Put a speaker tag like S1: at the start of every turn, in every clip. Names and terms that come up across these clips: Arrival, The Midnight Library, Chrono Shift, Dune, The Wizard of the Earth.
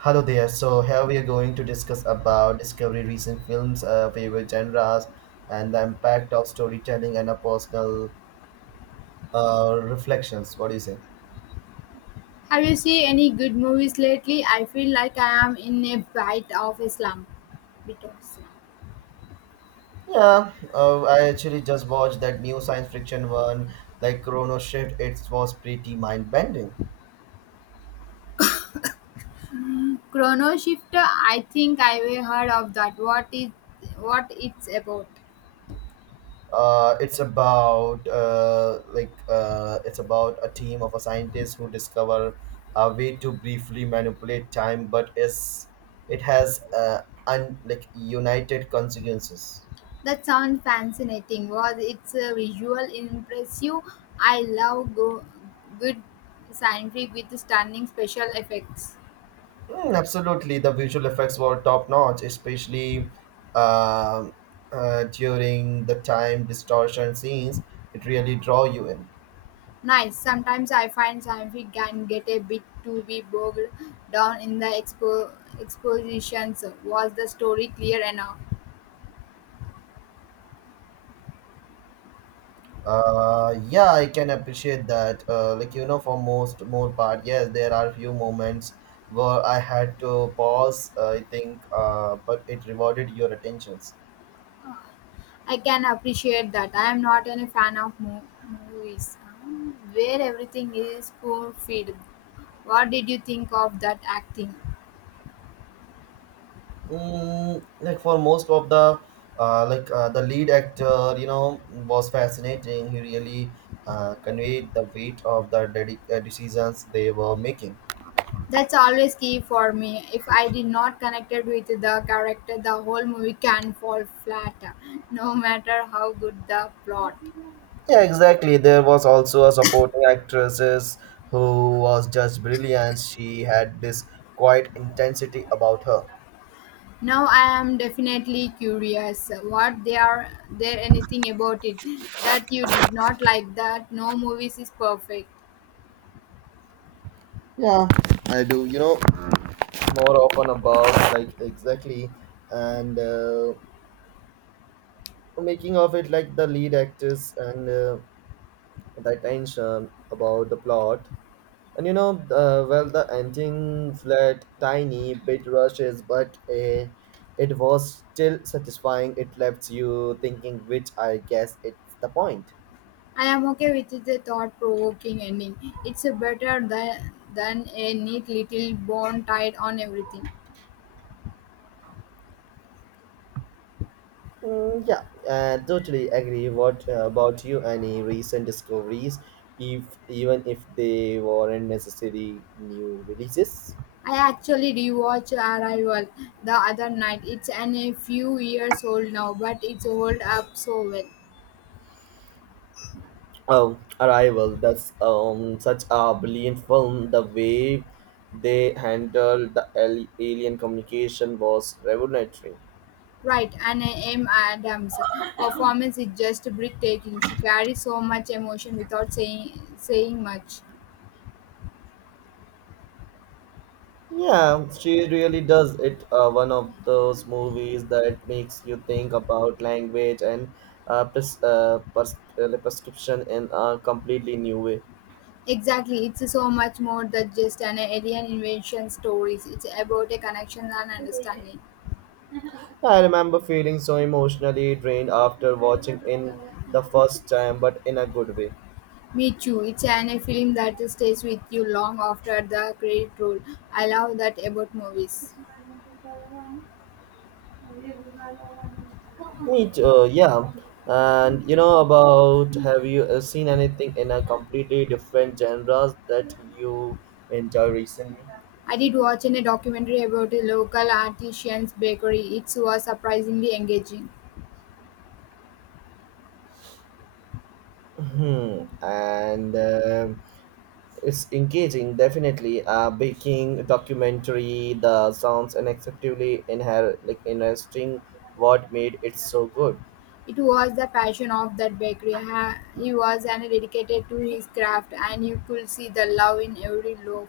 S1: Hello there. So here we are going to discuss about discovery recent films, favorite genres, and the impact of storytelling and our personal reflections. What do you say?
S2: Have you seen any good movies lately? I feel like I am in a bite of a slump. Bit of slump.
S1: Yeah, I actually just watched that new science fiction one, like Chrono Shift. It was pretty mind bending.
S2: Chrono Shifter. I think I've heard of that. What is what it's about?
S1: It's about a team of a scientists who discover a way to briefly manipulate time but is it has like united consequences.
S2: That sounds fascinating. Was it's a visual impressive? I love go, good scientific with stunning special effects.
S1: Mm, absolutely the visual effects were top notch, especially um during the time distortion scenes it really draw you in.
S2: Nice. Sometimes I find scientific can get a bit to be bogged down in the expositions. Was the story clear enough?
S1: Yeah, I can appreciate that. Like you know, for most more part, yes, there are few moments where I had to pause. But it rewarded your attentions.
S2: I can appreciate that. I am not any fan of movies where everything is spoon fed. What did you think of that acting?
S1: Mm, like for most of the, like the lead actor, you know, was fascinating. He really conveyed the weight of the decisions they were making.
S2: That's always key for me. If I did not connected with the character, the whole movie can fall flat, no matter how good the plot.
S1: Yeah, exactly. There was also a supporting actresses who was just brilliant. She had this quiet intensity about her.
S2: Now I am definitely curious. What they are there anything about it that you did not like? That no movies is perfect.
S1: Yeah, I do. You know, more often about like exactly and making of it like the lead actress and the tension about the plot. And you know, well, the ending felt tiny, bit rushes, but it was still satisfying. It left you thinking, which I guess it's the point.
S2: I am okay with the thought provoking ending. It's better than a neat little bone tied on everything.
S1: Mm, yeah, totally agree. What about you? Any recent discoveries, if even if they weren't necessarily new releases?
S2: I actually rewatched Arrival the other night. It's an, a few years old now, but it's hold up so well.
S1: Oh, Arrival. That's such a brilliant film. The way they handled the alien communication was revolutionary.
S2: Right, and M. Adams' performance is just breathtaking. She carries so much emotion without saying much.
S1: Yeah, she really does it. One of those movies that makes you think about language and like prescription in a completely new way.
S2: Exactly, it's so much more than just an alien invasion stories. It's about a connection and understanding.
S1: I remember feeling so emotionally drained after watching in the first time, but in a good way.
S2: Me too. It's an, a film that stays with you long after the credit roll. I love that about movies.
S1: Me too, yeah. And you know about have you seen anything in a completely different genres that you enjoy recently?
S2: I did watch in a documentary about a local artisan's bakery. It was surprisingly engaging.
S1: Hmm. And It's engaging, definitely. Baking documentary, the sounds unacceptably like interesting. What made it so good?
S2: It was the passion of that bakery. He was an dedicated to his craft, and you could see the love in every loaf.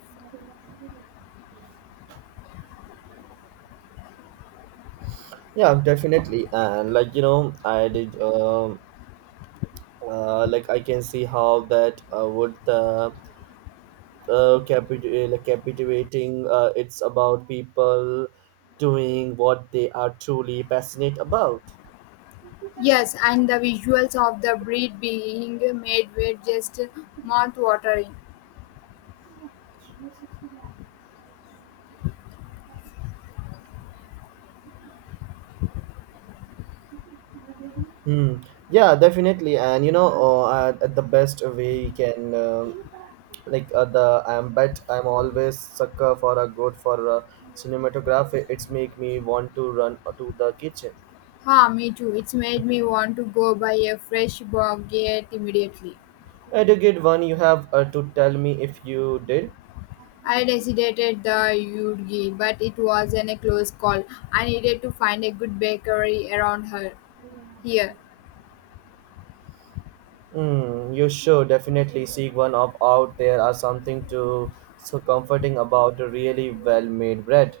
S1: Yeah, definitely. And like you know, I did. Like I can see how that would the like captivating. It's about people doing what they are truly passionate about.
S2: Yes, and the visuals of the bread being made were just mouth-watering.
S1: Hmm. Yeah, definitely. And you know, at the best way we can, like the I'm but I'm always sucker for a good for a cinematography. It's make me want to run to the kitchen.
S2: Ha, me too. It's made me want to go buy a fresh baguette immediately.
S1: I do get one you have to tell me if you did.
S2: I decided the Yudgi, but it was an, a close call. I needed to find a good bakery around here.
S1: Mm, you should definitely seek one of out, there are something to so comforting about a really well made bread.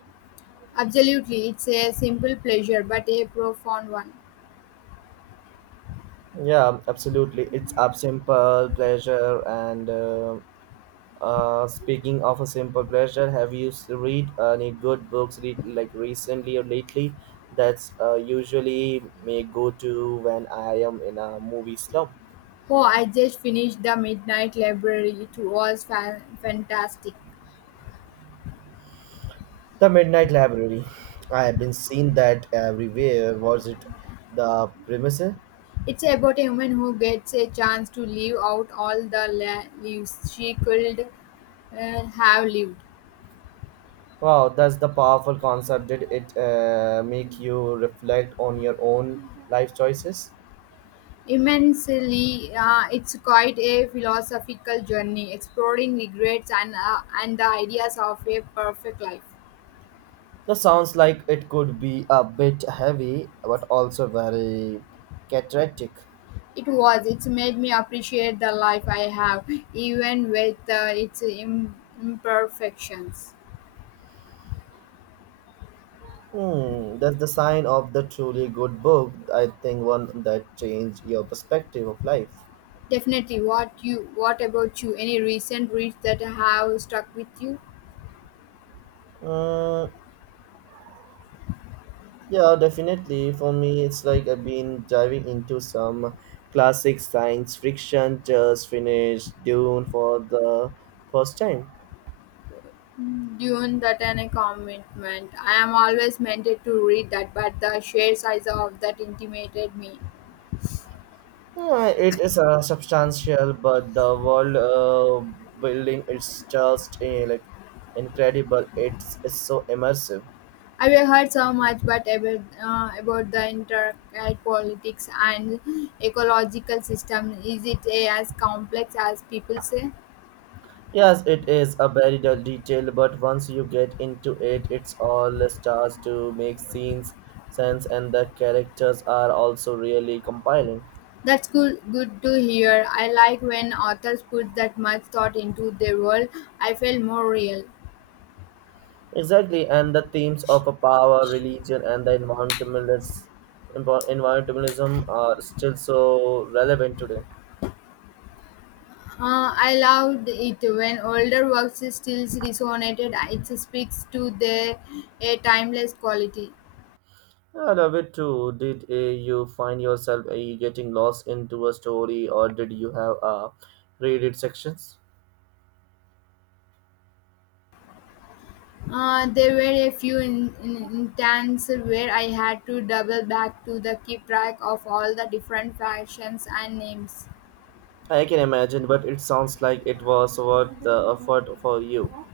S2: Absolutely, it's a simple pleasure, but a profound one.
S1: Yeah, absolutely. It's a simple pleasure and speaking of a simple pleasure, have you read any good books like recently or lately? That's usually my go-to when I am in a movie slump.
S2: Oh, I just finished the Midnight Library. It was fantastic.
S1: The Midnight Library. I have been seeing that everywhere. Was it the premise?
S2: It's about a woman who gets a chance to live out all the leaves she could have lived.
S1: Wow, that's the powerful concept. Did it make you reflect on your own life choices?
S2: Immensely, it's quite a philosophical journey, exploring regrets and the ideas of a perfect life.
S1: That sounds like it could be a bit heavy, but also very cathartic.
S2: It was. It's made me appreciate the life I have, even with its imperfections.
S1: Hmm, that's the sign of the truly good book. I think one that changed your perspective of life.
S2: Definitely. What you? What about you? Any recent reads that have stuck with you?
S1: Mm, yeah, definitely. For me, it's like I've been diving into some classic science fiction. Just finished Dune for the first time.
S2: Dune that and a commitment. I am always meant to read that, but the sheer size of that intimidated me.
S1: Yeah, it is substantial, but the world building is just like incredible. It's so immersive.
S2: I've heard so much, but about the intricate politics and ecological system. Is it a, as complex as people say?
S1: Yes, it is a very detailed, but once you get into it, it's all starts to make scenes sense, and the characters are also really compiling.
S2: That's good, good to hear. I like when authors put that much thought into their world. I feel more real.
S1: Exactly, and the themes of a power, religion, and the environmentalist, environmentalism are still so relevant today.
S2: I loved it when older works still resonated. It speaks to their a timeless quality.
S1: I love it too. Did you find yourself getting lost into a story, or did you have read it sections?
S2: There were a few intents where I had to double back to the keep track of all the different factions and names.
S1: I can imagine, but it sounds like it was worth the effort for you.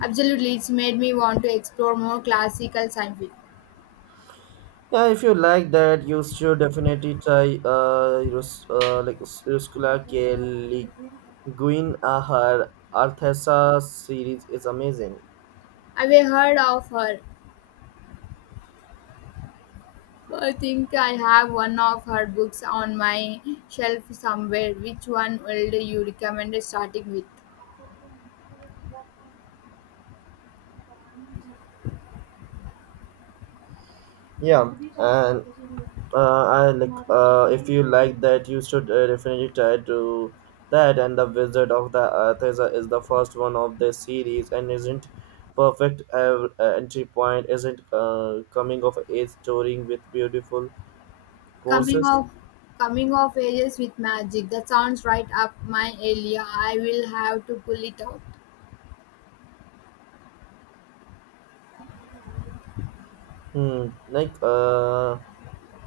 S2: Absolutely, it's made me want to explore more classical science.
S1: Yeah, if you like that, you should definitely try like Ruscula Kelly Guin Ahar Arthesa series is amazing.
S2: I've heard of her. I think I have one of her books on my shelf somewhere. Which one would you recommend starting with?
S1: Yeah, and I like if you like that, you should definitely try to that. And the Wizard of the Earth is the first one of the series and isn't perfect entry point. Isn't coming of age story with beautiful
S2: Coming
S1: poses.
S2: of Coming of Ages with Magic. That sounds right up my alley. I will have to pull it out.
S1: Hmm.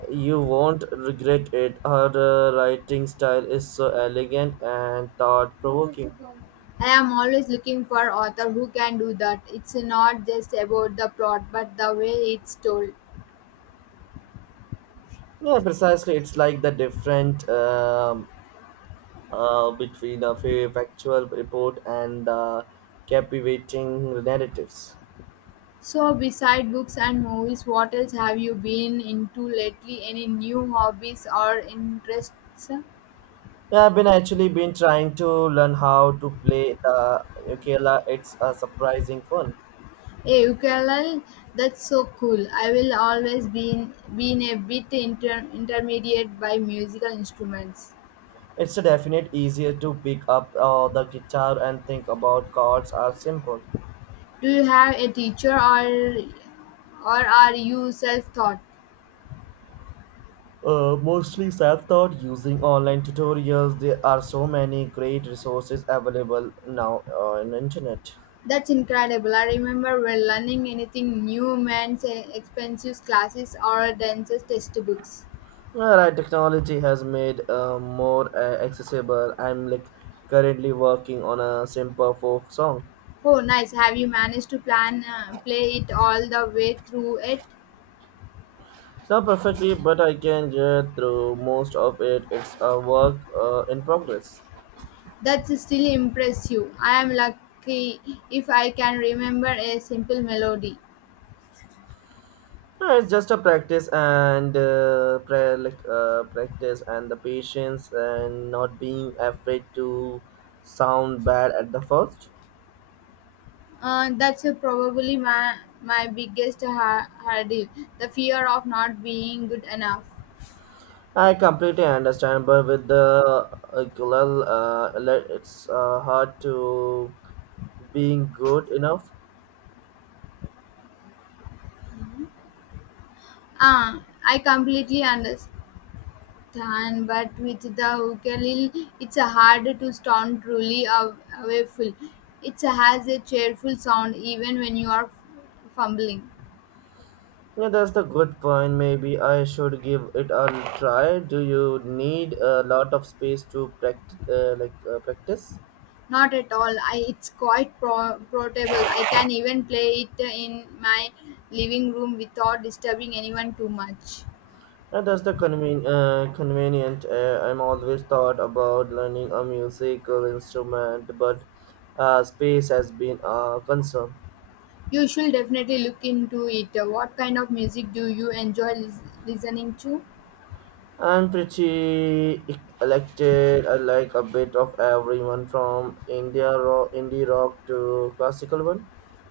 S1: You won't regret it. Her writing style is so elegant and thought provoking.
S2: I'm always looking for author who can do that. It's not just about the plot, but the way it's told.
S1: Yeah, precisely. It's like the different between a factual report and captivating narratives.
S2: So, beside books and movies, what else have you been into lately? Any new hobbies or interests?
S1: Yeah, I've been actually been trying to learn how to play the ukulele. It's a surprising fun.
S2: Hey, ukulele, that's so cool. I will always been a bit intermediate by musical instruments.
S1: It's a definite easier to pick up the guitar and think about chords are simple.
S2: Do you have a teacher or are you self-taught?
S1: Mostly self-taught using online tutorials. There are so many great resources available now on internet.
S2: That's incredible. I remember when learning anything new meant expensive classes or dances textbooks.
S1: Yeah, right, technology has made more accessible. I'm like currently working on a simple folk song.
S2: Oh, nice. Have you managed to plan play it all the way through it?
S1: It's not perfectly, but I can get through most of it. It's a work in progress.
S2: That's still impressive. I am lucky if I can remember a simple melody.
S1: Yeah, it's just a practice and pra- like practice and the patience and not being afraid to sound bad at the first.
S2: That's probably my biggest hurdle, the fear of not being good enough.
S1: I completely understand, but with the ukulele, le- it's hard to being good enough.
S2: Ah, I completely understand. Than, but with the ukulele, it's hard to sound truly awful. It has a cheerful sound even when you are fumbling.
S1: Yeah, that's the good point. Maybe I should give it a try. Do you need a lot of space to practice? Practice?
S2: Not at all. I, it's quite portable. I can even play it in my living room without disturbing anyone too much.
S1: And that's the convenient. I'm always thought about learning a musical instrument, but space has been a concern.
S2: You should definitely look into it. What kind of music do you enjoy listening to?
S1: I'm pretty eclectic. I like a bit of everyone from India rock, indie rock to classical one.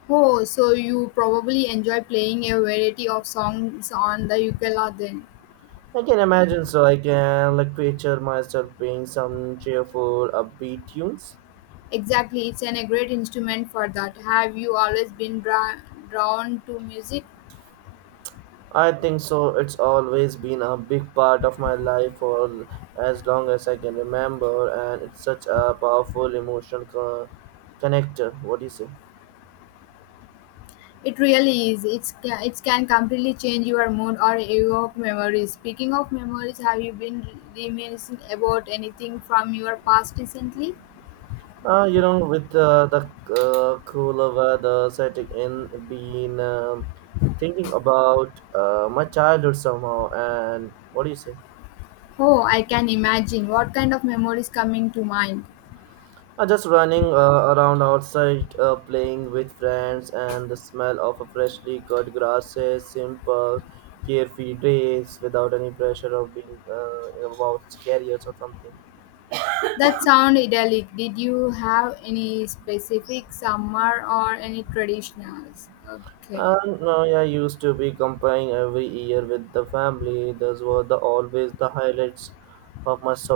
S2: Oh, so you probably enjoy playing a variety of songs on the ukulele then.
S1: I can imagine, so I can like picture myself playing some cheerful, upbeat tunes.
S2: Exactly, it's an, a great instrument for that. Have you always been drawn to music?
S1: I think so. It's always been a big part of my life for as long as I can remember, and it's such a powerful emotional connector. What do you say?
S2: It really is. It can completely change your mood or evoke memories. Speaking of memories, have you been reminiscing about anything from your past recently?
S1: You know, with the cooler weather setting in, been thinking about my childhood somehow. And what do you say?
S2: Oh, I can imagine. What kind of memories coming to mind?
S1: Just running around outside, playing with friends, and the smell of a freshly cut grasses, simple, carefree days without any pressure of being about careers or something.
S2: That sound idyllic. Did you have any specific summer or any traditionals? Okay.
S1: And no, yeah, I used to be comparing every year with the family. Those were the always the highlights of my summer